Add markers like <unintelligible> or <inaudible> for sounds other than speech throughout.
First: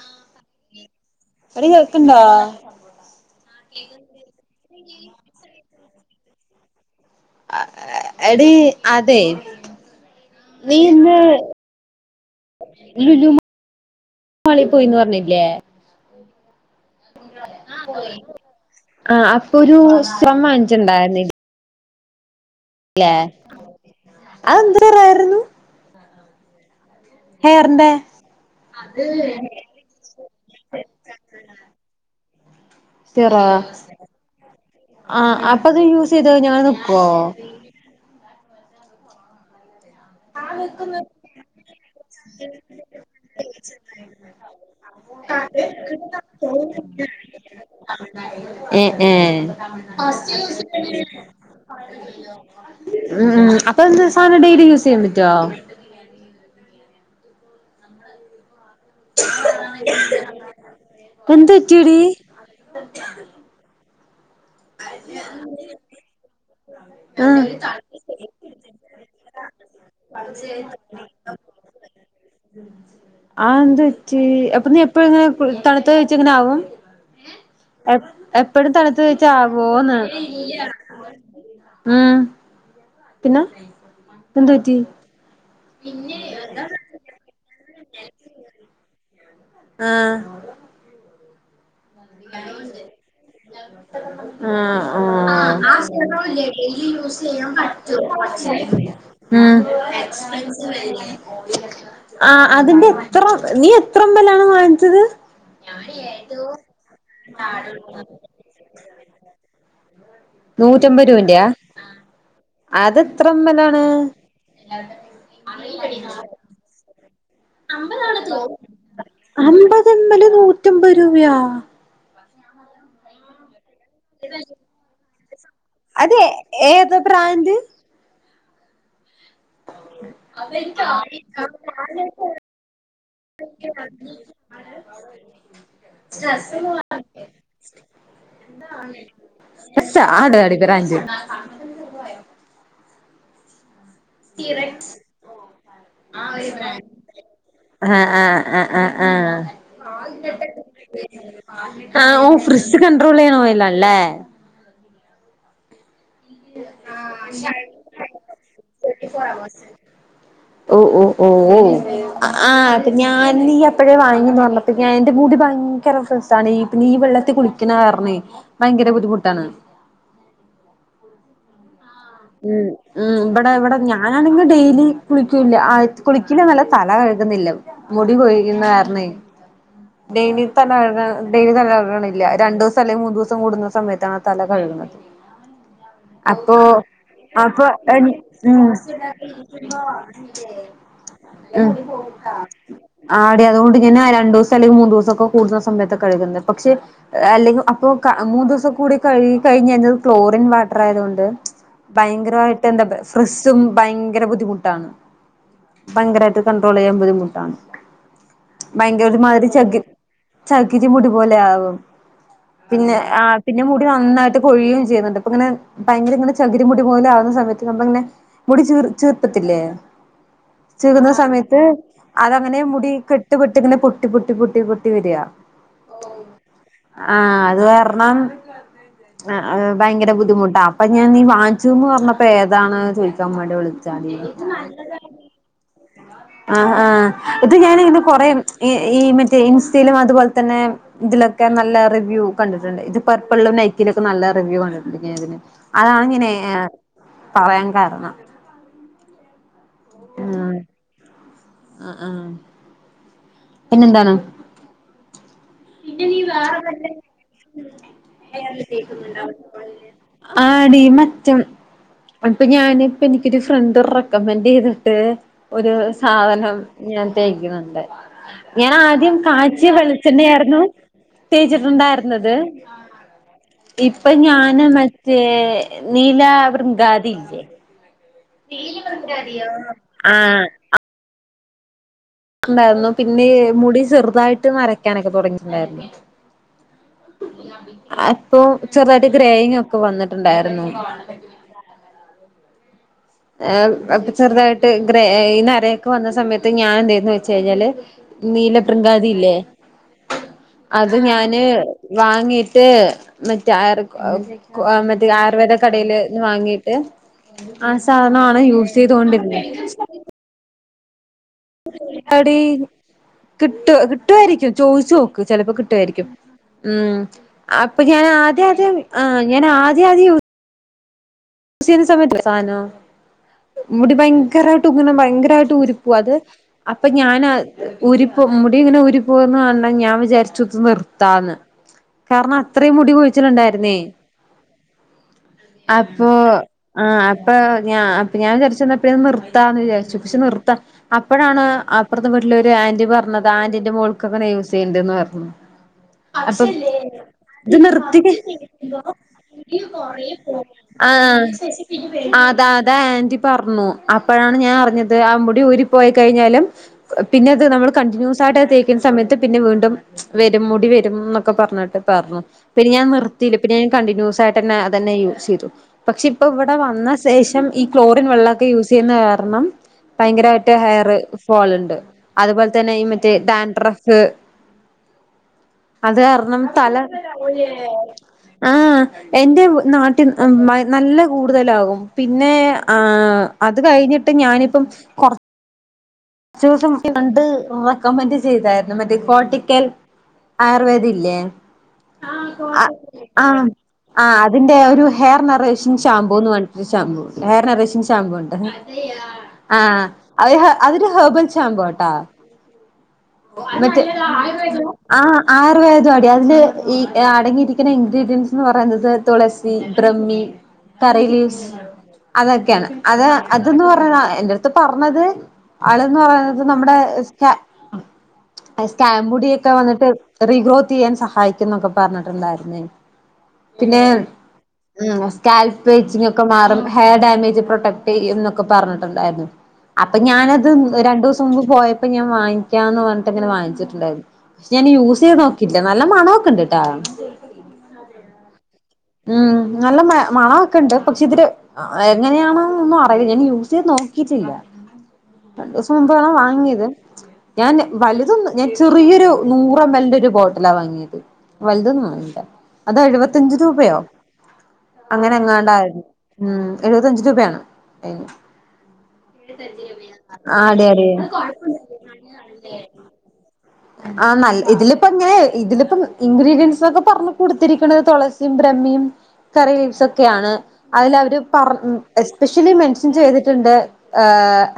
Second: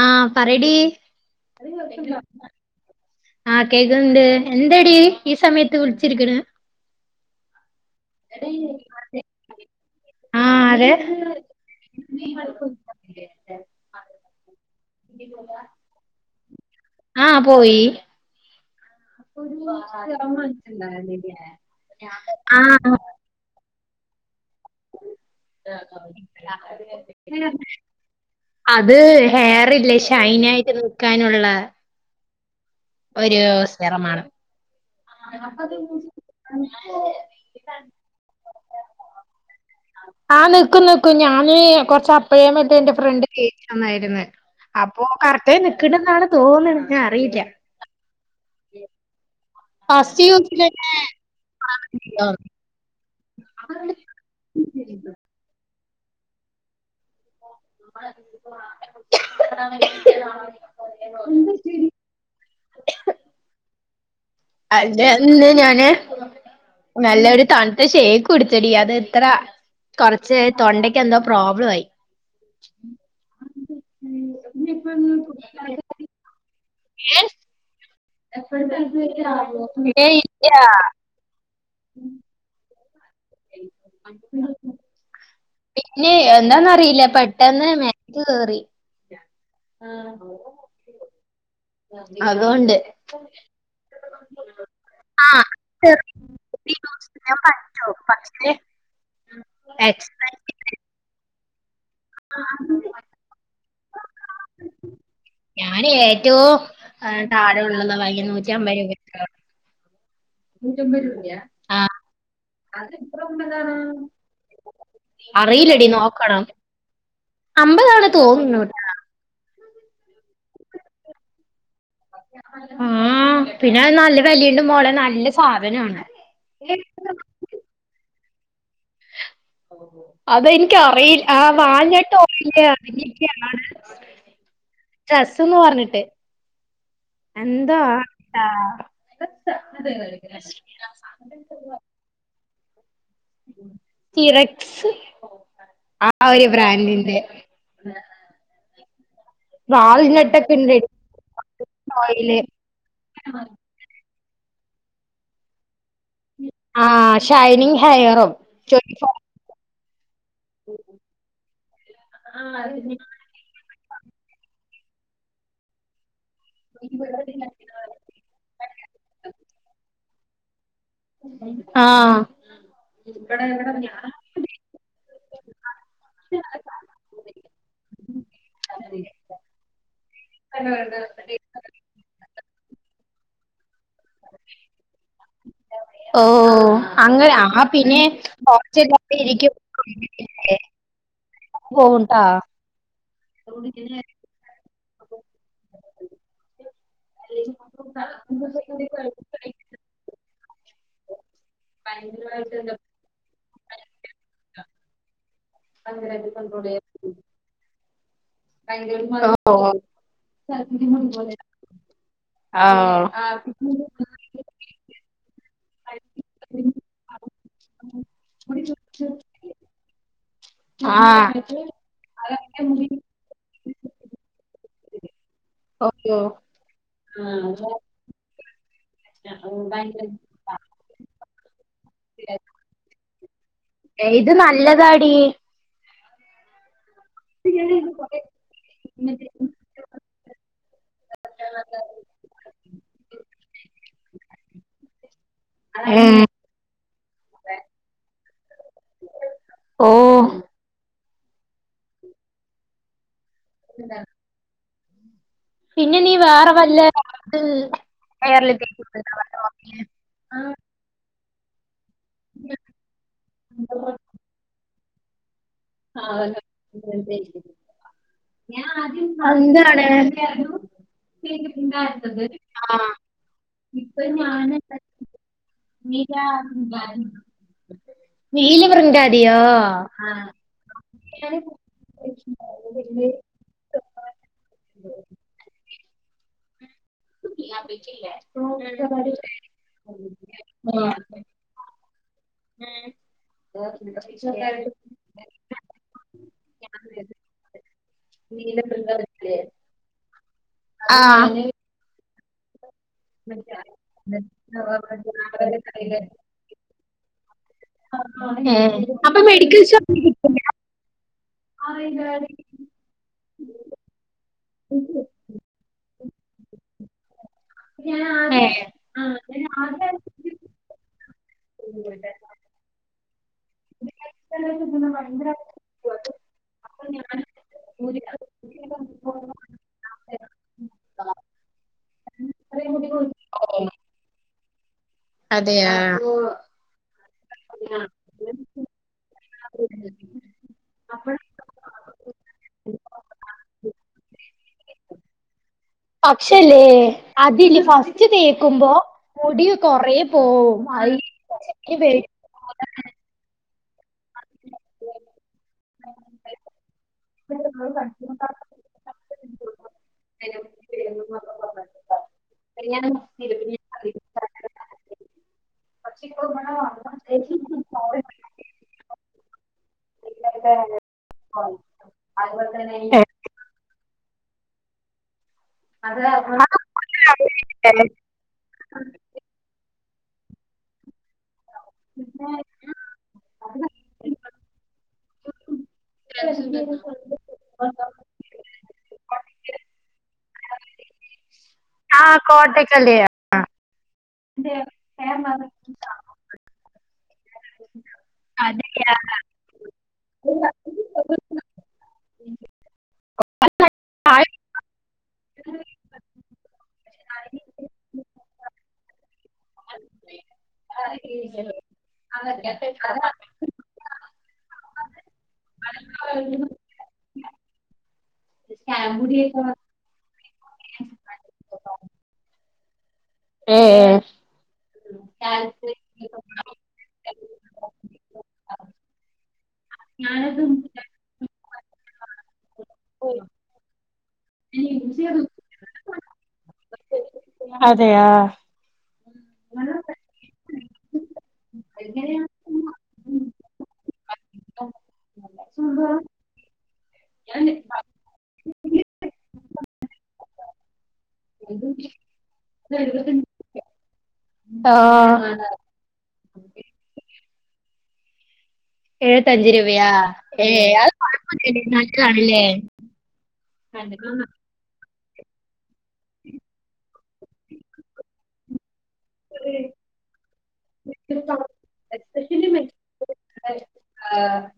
ആ പറടി എടി കേൾക്ക്ണ്ടോ ആ കേക്ക്ണ്ണ്ട് എന്തെടി ഈ സമയത്ത് വിളിച്ചിരിക്ണ് അഹ് എടീ അതെയ് ആഹ് നീ അതെ ഇന്ന് ലുലു മാള പോയിന്ന് പറഞ്ഞില്ലേ ആഹ് പോയി ആഹ് അപ്പൊ ഒരു ശ്രം വങ്ങിച്ചുണ്ടായിരുന്ന <unintelligible> അല്ലെ അ എന്ത് വേറാരുന്നു. ഹെയറിന്റെ അത് ഹെയർ അയിനായിട്ട് നിക്കാനുള്ള ഒരു സിറോ സെറമാണ്. ആ അപ്പൊ അത് യൂസ് ചെയ്ത ഞാൻ നക്കുവോ ആ ആഹ് നിക്കും നിക്കും ഞാന് കൊറച്ച അപ്പഴേ മറ്റേന്റെ ഫ്രണ്ട് ചേച്ച തന്നായിര്ന്ന് അപ്പൊ കറുത്തേ നിക്കണന്നാണ് തോന്നന്നെ ഞ് അറിയില്ല ഏഹ് ഏഹ് ഫസ്റ്റ് യൂസിലെന്നെ ഉം. അപ്പൊ എന്ത് സാനോം ഡെയ്ലി യൂസ് റ്റാ എന്ത് ശ പറ്റിയെടി അതെന്ത് ഞാന് ആ നല്ലൊരു തണുത്ത ഷേക്ക് കുട്ച്ചെടി അതിത്ര കൊറച്ച് തൊണ്ട എന്തോ പ്രോബ്ലം ആയി. ആന്ത്‌ പറ്റി അപ്പൊ നീ എപ്പഴും ഇങ്ങനെ തണുത്ത കഴിച്ച ങ്ങനെ ആകും ഏഹ് എ എപ്പഴും തലത്ത് വച്ചാകോന്ന് ഏ ഇല്ല ഉം. പിന്നെ, എന്ത് പറ്റി? പിന്നെ എന്താന്നറിയില്ല പെട്ടെന്ന് മ കേറി ആഹ് അതോണ്ട്. ആഹ്, ആഹ്. ആസ്പ്പറ്റോൾ ഇല്ലേ? യൂസ് ചെയ്യാൻ പറ്റും. <inaudible> മ് എക്സ്പൻസ് എക്സ്പെൻസീവ് ആഹാ അതിന്റെത്ര നീ എത്രമ്മല്ലാണ് വാങ്ങിച്ചത്? ഞാനേറ്റവും ഏഹ് താഴെയുള്ളതാ വാങ്ങിയെ ന്നൂറ്റിഅമ്പെ രൂപക്കൊള്ള നൂറ്റമ്പത് രൂപറ്റയാ? അതെത്ര എമ്മല്ലാണ്? അറിയില്ലെടി നോക്കണം. അമ്പതാണ് തോന്നുന്നൂട്ടാ അമ്പത് എമ്മല് നൂറ്റമ്പത് രൂപയോ? ആഹാ പിന്നതിന് നല്ല വെലീണ്ട് മോളെ നല്ല സാധനോണ് അതെ ഏതാ ബ്രാൻഡ്? അതെനിക്കറിയില്ല്യ ആഹാ വാങ്ങിട്ട് <unintelligible> അറിഞ്ഞിരിക്കാണ്ന്ന് സ്ട്രെസ്സൊന്ന് കൊർഞ്ഞിട്ടി <unintelligible> എന്താ ആടടി ബ്രാൻഡ് <unintelligible> സിറക്സ് ആ ഒരു ബ്രാൻഡിന്റെ ആഹ് ആഹ ആഹ ആഹ ആഹ വാൾനട്ടൊക്കെ ഉണ്ട് ആ ഓ ഓയില് ഫ്രിസ്റ്റ് കണ്ട്രോളെയ്യ്ണ ഓയലാല്ലേ? ആ ഷൈനിങ് ഹെയറും ടൊന്റി ഫോറ് ഓ ഓ ഓ ഓ ആ അത് ഞാൻ നീ അപ്പഴെ വാങ്ങിന്നർഞ്ഞപ്പക്ക് എന്റെ മുടി ഭയങ്കര ഫെ പിന്നീ വെള്ളത്തി കുളിക്ണ കാരണേ ഭയങ്കര ബുദ്ധിമുട്ടാണ് <inaudible> ആഹാ ഉം മ് ഇബടെ ഇവടെ ഞാനാണെങ്കില് ഡെയിലി കുളികൂല്ല കുളിക്കില്ലാന്നല്ല തല കഴുകുന്നില്ലപ്പൊ മുടി പോയിയ്ന്ന കാരണെ ഡെയിലി തല ഡെയിലി തലകയ്ക്ണില്ല രണ്ടൂസം തല മൂന്ന് ദിവസം കൂടുന്ന സമയത്താണ് ആ തല കഴ്ക്ണത് ഓ അപ്പൊ അങ്ങനെ ആ അപ്പൊ പിന്നെ എൻ എ കുറച്ചെല്ലാതെ ഇരിക്കും ം പോവുംട്ടാ ആടി അതുകൊണ്ട് ഞാൻ രണ്ടൂസം അല്ലെങ്കിൽ മൂന്നു ദിവസം ദിവസൊക്കെ കൂടുന്ന സമയത്ത് കഴുകുന്നത് പക്ഷേ അല്ലെങ്കിൽ അപ്പോ മൂന്ന് ദിവസം കൂടി കഴി കഴിഞ്ഞത് ക്ലോറിൻ വാട്ടർ ആയതുകൊണ്ട് ഭയങ്കരമായിട്ട് എന്താ <unintelligible> സ്‌ട്രെസും ഭയങ്കര ബുദ്ധിമുട്ടാണ്. ഭയങ്കരായിട്ട് കൺണ്ട്രോളി യ്യാൻ ബുദ്ധിമുട്ടാണ്. ഭയങ്കര ഒരു മാതിരി ചകി ചകിരി മുടി പോലെ ആകും. പിന്നെ ആ പിന്നെ മുടി നന്നായിട്ട് കൊഴിയുകയും ചെയ്യുന്നുണ്ട് ഇപ്പൊങ്ങനെ ഭയങ്കരങ്ങനെ ചെ ചകിരി മുടി പോലെ ആകുന്ന സമയത്ത് നമ്മളങ്ങനെ മുടി ചീർ ചീർത്ത്ട്ടില്ലെ? ആ ചീകുന്ന സമയത്ത് അതങ്ങനെ മുടി കെട്ട് പൊട്ട്ക്ണ് പൊട്ടി പൊട്ടി പൊട്ടി പൊട്ടി വെര്വാ. ഓക്കെ ഒ ആ അത് കാരണം ആ ഭങ്കര ബുദ്ധിമുട്ടാ അപ്പൊ ഞാൻ നീ വാങ്ങിച്ചൗന്ന് പറഞ്ഞപ്പോ ഏതാണ് ചോയിക്കാ വേണ്ടി വിളിച്ചാടി എയ് ത് നല്ലതാടീ. ആ ആഹ് ഇത് ഞാൻ ഇന്ന് കൊറെ ഈ മറ്റേ ഇൻസ്റ്റയിലും അതുപോലെ തന്നെ ഇതിലൊക്കെ നല്ല റിവ്യൂ കണ്ടിട്ടുണ്ട്. ഇത് പർപ്പിളിലും നൈക്കിലൊക്കെ നല്ല റിവ്യൂ കണ്ടിട്ടുണ്ട് ഇതിന്. അതാങ്ങനെ ഏ പറയാൻ കാരണം. ഓ ആഹ് അ ആ പിന്നെന്താണ്? പിന്നെ നീ വേറെ വല്ല ഹെയറിൽ തേക്കുന്നുണ്ടോ ആ ടി മറ്റ് ഇപ്പൊ ഞാനിപ്പൊ എനിക്കൊരു ഫ്രണ്ട് റെക്കമെന്റ് ചെയ്തിട്ട് ഒരു സാധനം ഞാൻ തേക്ക്ണണ്ട് ഞാൻ ആദ്യം കാച്ചിയ വെളിച്ചെണ്ണ ആയിരുന്നു തേച്ചിട്ടുണ്ടായിരുന്നത് ആഹ് ഇപ്പൊ ഞാന് മറ്റേ നീലാഭൃംഗാദില്ലെ നീലാഭൃംഗാദിയോ? ആഹ് ണ്ടായിരുന്നു പിന്നെ മുടി ഈ ചെറുതായിട്ട് നാരാക്കാനൊക്കെ തുടങ്ങിട്ടുണ്ടായിരുന്നു. അപ്പൊ ചെറുതായിട്ട് ഗ്രെയിങ് ഒക്കെ വന്നിട്ടുണ്ടായിരുന്നു. അ് അ് അപ്പൊ ചെറുതായിട്ട് ഗ്രെ ഈ നരയൊക്കെ വന്ന സമയത്ത് ഞാൻ എന്തീതൂന്ന് വെച്ചെയിഞ്ഞാല് നീലഭൃംഗാദില്ലേ അത് ഞാന് വാങ്ങീട്ട് മറ്റേ മറ്റേ ആയുർവേദ കടയില് വാങ്ങിട്ട് സാധനാണ് യൂസ് ചെയ്തോണ്ടിരുന്നെ. ആ ടി കിട്ടു കിട്വായിരിക്കും ചോദിച്ച്നോക്ക് ചെലപ്പോ കിട്ടുയായിരിക്കും. ം അപ്പൊ ഞാൻ ആദ്യ ആദ്യം ആ ഞാൻ ആദ്യം ആദ്യം ചിശുന്ന സമയത്ത് മുടി ഭയങ്കരായിട്ട് ങനെ ഭയങ്കരായിട്ട് ഊരിപ്പൂവ അത് അപ്പൊ ഞാനാ ഊരിപ്പൊ മുടിങ്ങനെ ഊരി പോന്ന് കണ്ടാ ഞാൻ വിചാരിച്ചു നിർത്താന്ന്. കാരണം അത്രീം മുടി കൊഴിച്ചിലുണ്ടായിരുന്നേയ്. അതെ ആ അപ്പൊ ആ അപ്പൊ ഞ ഞാൻ വിചാരിച്ചു എന്നാ പിന്നെ നിർത്താന്ന് വിചാരിച്ചു പക്ഷെ നിർത്താ അപ്പോഴാണ് അപ്പുറത്തെ വീട്ടിലെ ഒരു ആന്റി പറഞ്ഞത് ആന്റിന്റെ മോൾക്കൊകെ ങ്ങനെ യൂസിയ്യ്ൺണ്ട് പറഞ്ഞു. അപ്പൊ പക്ഷല്ലേ ത് അതില് ഫസ്റ്റ് നിർത്തിക്ക തേക്കുമ്പോ മുടി കൊറേ പോവും ആ അതാ അതാന്റി പറനു അപ്പോഴാണ് ഞാൻ അറിഞ്ഞത് ആ മുടി ഊരി പോയിക്കഴിഞ്ഞാലും പിന്നെത് നമ്മൾ കണ്ടിന്യൂസ് ആയിട്ട് തേക്കുന്ന സമയത്ത് പിന്നെ വീണ്ടും വരും മുടി വരും ന്നൊക്കെ പറഞ്ഞിട്ട് പറഞ്ഞു പിന്നെ ഞാൻ നിർ ലപ്പിന ഞാൻ കണ്ടിന്യൂസ് ആയിട്ട് തന്നെ അതന്നെ യൂസ് ചെയ്തു പക്ഷെ ഇപ്പവടെ വന്ന ശേഷം ഇ ക്ലോറിൻ വെള്ളോക്കെ യൂസ്യ്യുന്ന കാരണം ഭയങ്കരായിട്ട് ഹെയർ ഫോൾ ഉണ്ട് അതുപോലെ തന്നെ ഈ മറ്റേ ഡാൻഡ്രഫ് അത് കാരണം തല ആ എന്റെ നാട്ടി നല്ല കൂടുതലാകും പിന്നെ ആ അത് കഴിഞ്ഞിട്ട് ഞാനിപ്പം കൊർ <unintelligible> കണ്ട് റെക്കമന്റ് ചെയ്തായിരുന്നു മറ്റേ കോട്ടിക്കൽ ആയുർവേദ ഇല്ലേ ആഹ് ആ കോട്ടക്കല്ലിയോ ആഹ് ആഹ് അതിന്റെ ഒരു ഹെയർ നറേഷൻ ഷാമ്പൂ എന്ന് പറഞ്ഞിട്ട് ഷാമ്പൂണ്ട് ഹെയർ നറേഷൻഷാമ്പൂണ്ട് ആ അതൊരു ഹേർബൽ ഷാമ്പോട്ടാ മറ്റേ ആ ആയുർവേദടി അതില് ഈ അടങ്ങിയിരിക്കുന്ന ഇൻഗ്രീഡിയൻസ് ന്ന് പറയുന്നത് തുളസി ബ്രഹ്മി കറി ലീവ്സ് അതൊക്കെയാണ് അത് അതന്ന് പറയ എന്റെടുത്ത് പറഞ്ഞത് ആള്ന്ന് പറയുന്നത് നമ്മുടെ സ് സ്കാംമ്പൊടിയൊക്കെ വന്നിട്ട് റീഗ്രോത്ത് ചെയ്യാൻ സഹായിക്കുന്നൊക്കെ പറഞ്ഞിട്ടുണ്ടാര്ന്നേ പിന്നെ ഏഹ് ഉ സ്കാൽ പേ ഇച്ചിങ്ങോക്കെ മാറും ഹെയർ ഡാമേജ് പ്രൊട്ടക്ട് ചെയ്യുംന്നൊക്കെ പറഞ്ഞിട്ടുണ്ടായിരുന്നു അപ്പൊ ഞാനത് രണ്ടു ദിവസം മുമ്പ് പോയപ്പോ ഞാൻ വാങ്ങിക്കാന്ന് പറഞ്ഞിട്ട്ങ്ങനെ വാങ്ങിച്ചിട്ടുണ്ടായിരുന്നു ക്ഷെ ഞാൻ യൂസ് ചെയ്ത് നോക്കില്ല നല്ല മണൊക്കെണ്ട്ട്ടാ അതെ ആ ഉം നല്ല മ മണൊക്കെുണ്ട് പക്ഷെ ഇതില് എങ്ങനെയാണെന്നൊന്നും അറിയില്ല ഞാൻ യൂസ് ചെയ്ത് നോക്കിട്ടില്ല അത് സ്വന്ത വാങ്ങിയത് ഞാൻ വലുതോന്ന് ഞാൻ ചെറിയൊരു നൂറ എം എല്ലിന്റെ ഒരു ബോട്ടിലാ വാങ്ങിയത് വലുതോന്നുവേണ്ട അത് എഴുപത്തഞ്ച് രൂപയോ അങ്ങനെ ആഹ് അങ്ങാണ്ടായിരുന്നു ഉം എഴുപത്തഞ്ച് രൂപയാണ് അയിന് എഴുത്തഞ്ച് രൂപയാ ഏ ആഹ് അതെ അത് അതെ കുഴപ്പല്യടീ നാല്ലതാണല്ലേ ആ നല്ല ഇതില് ഇപ്പങ്ങനെ ഇതിലിപ്പം ഇൻഗ്രീഡിയൻറ്സൊക്കെ പറഞ് കൊടുത്തിരിക്കണുത് തുളസിയും ബ്രഹ്മയും കറി ലീപ്സൊക്കെയാണ് അതിലവര് പർ എസ്പെഷ്യലി മെൻഷൻ ചെയ്തിട്ടുണ്ട് ഏ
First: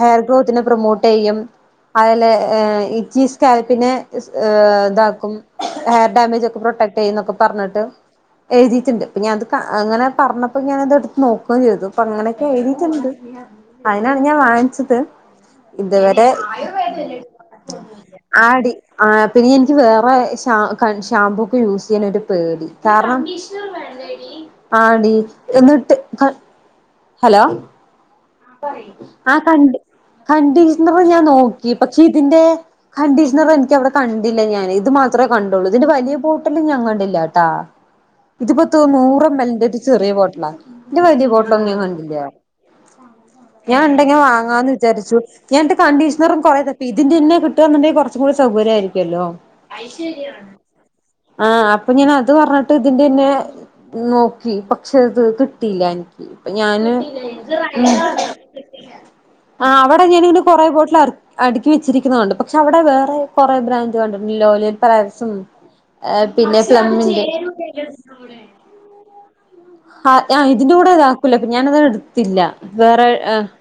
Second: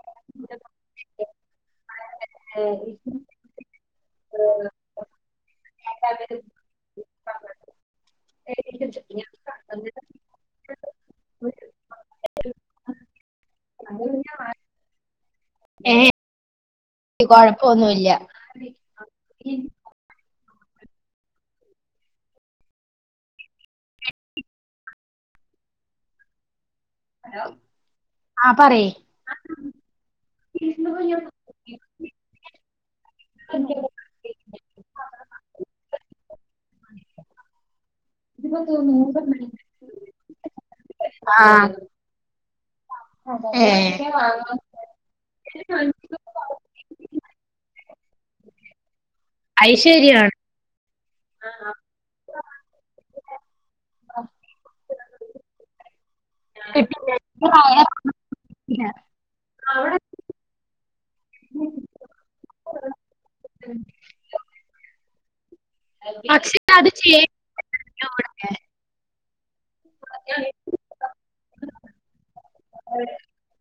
ഹെയർ ഗ്രോത്തിനെ പ്രൊമോട്ട് ചെയ്യും അതപോലെ ഏ ഇച്ചീസ് കാ പിന്നെ താക്കും ഹെയർ ഡാമേജൊക്കെ പ്രൊട്ടക്ട് ചെയ്യന്നൊക്കെ പറഞ്ഞിട്ട് എഴുതിയിട്ടുണ്ട് ഇപ്പ ഞാനത് ക അങ്ങനെ പറഞ്ഞപ്പോ ഞാനത്ടുത്ത് നോക്കുകയും ചെയ്തു പറഞ്ഞ കണക്ക് എഴുതിട്ടുണ്ട് അതിനാണ് ഞാൻ വാങ്ങിച്ചത് ഇതുവരെ കൊഴപ്പൊന്നുമില്ല ആടി ആ പിന്നെ എനിക്ക് വേറെ ഷാ ക ഷാമ്പൂ ഒക്കെ യൂസ് ചെയ്യാൻ ഒരു പേടി കാരണം ആടി ന്നിട്ട് ഹലോ ആ പറയ് ആ കണ്ട് കണ്ടിഷ്ണർ ഞാൻ നോക്കി പക്ഷെതിന്റെ കണ്ടീഷണർ എനിക്കവിടെ കണ്ടില്ല ഞാൻ ഇത് മാത്രമേ കണ്ടുള്ളൂ ഇതിന്റെ വലിയ ബോട്ടിലും ഞാൻ കണ്ടില്ലട്ടാ ഇതിപ്പോ നൂറ് എം എല്ലിന്റെ ചെറിയ ബോട്ടിലാ ഇന്റെ വല്ല്യ ബോട്ടിലൊന്നും ആഹ് ഞാൻ കണ്ടില്ലോ <inaudible> ഏ ഞാൻ ഉണ്ടെങ്കി വാങ്ങാന്ന് വിചാരിചു ഞാനൻ് കണ്ടീഷണറും കുറേതപ്പി ഇതിന്റെന്നെ ട്ടാന്ന്ണ്ടെങ്കിൽ കുറച്ചും കൂടി സൗകര്യായിരിക്കല്ലോ അയ്ശരിയാണ് ആ അപ്പൊ ഞാൻ അത് പറഞ്ഞിട്ട് ഇതിന്റെന്നെ നോക്കി പക്ഷേ അത് കിട്ടില്ല നിക്ക് ഇപ്പ ഞാന് കിട്ടില്ലേ ആഹ് അവിടെ ഞാനിങ്ങനെ കൊറെ ബോട്ടിൽ അടുക്കി വെച്ചിരിക്കുന്നണ്ട് അവിടെ വേറെ കൊറെ ബ്രാൻഡ് കണ്ടിട്ടുണ്ടല്ലോ ലോലിയൽ പ്രയസും എ പക്ഷെ പിന്നെ അത് സ്ലമ്മിന്റെ ചേരുവല്ലോ ഇവിടത്തെ ഹാ ആഹ് ഇതിന്റെ കൂടെ ഇതാക്കൂല അപ്പൊ ഞാനതടുത്തില്ല വേറെ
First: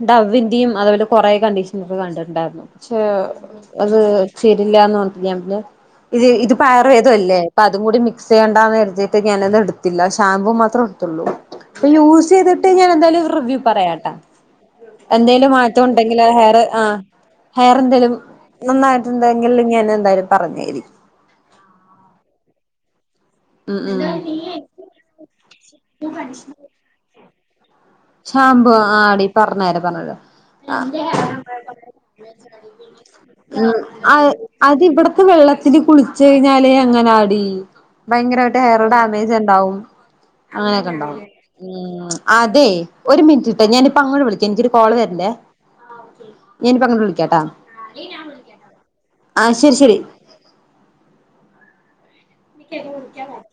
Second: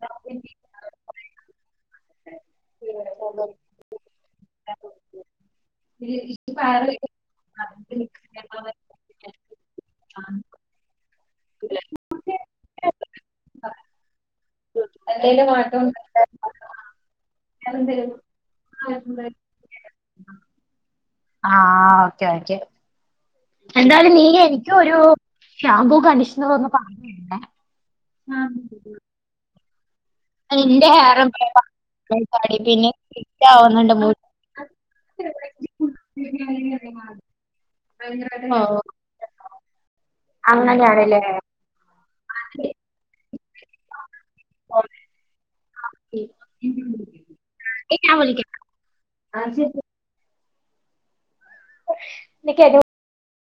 ഡവ്വിന്റീം അതേപോലെ കൊറെ കണ്ടീഷൻസ് കണ്ടിട്ടുണ്ടായിരുന്നു. പക്ഷേ അത് ശരില്ലാന്ന് പറഞ്ഞറഞ്ഞ് ഇത് ഇത് പയർവേദു അല്ലേ? അപ്പതും കൂടിം മിക്സ്യ്യണ്ടാന്ന് കരുതീട്ട് ഞാനത് എടുത്തില്ല ഷാമ്പൂ മാത്രം എടുത്തൊള്ളൂ ഇപ്പൊ യൂസെയ്തിട്ട് ഞാനെന്തായാലും റിവ്യൂ പറയാട്ടാ എന്തേലും മാറ്റം ഉണ്ടെങ്കിലാ ഹെയറ് ആഹ് ഹെയറെന്തേലും നന്നായിട്ടുണ്ടെങ്കിൽ ഞാനെന്തായാലും പറഞ്ഞേരി ആഹ് ആഹ് ഓക്കെ ഓക്കെ ഉം ഉം എന്തായാലും നീ എനിക്കും ഒരു ഷാമ്പൂ കണ്ടീഷണറോന്നു പറഞ്ഞേരേണെ ഷാമ്പൂ ആഹ് ടീ പർഞ്ഞെരാ പറഞ്ഞെരാ എന്റെ ഹെയർ ആഹ് പിന്നെ സ്ട്രിക്റ്റ് ഉം ആവുന്നുണ്ട് മുടി അത് അത് ഇവിടത്തെ വെള്ളത്തില് കുളിച്ച് കഴിഞ്ഞാലേ അങ്ങനാടീ ഭയങ്കരായിട്ട് ഓ ഹെയറ് ട മേജെണ്ടാവും അങ്ങനെയൊക്കെ അങ്ങനെയാണല്ലേ. ഒണ്ടാവും ഉം അതേയ് ഒരു മിനിറ്റിട്ടോ ഞാനിപ്പോ അങ്ങോട്ട് വിളിക്കാം എനിക്കൊരു ഓ, കോള് വെര്ണ്ടേ ഞാനിപ്പോ അങ്ങണ്ട് വിളിക്കാട്ടോ എന്നാ ഞാൻ വിളിക്കാം ആഹ് ശെരി ശെരി നിക്കൊരു <unintelligible>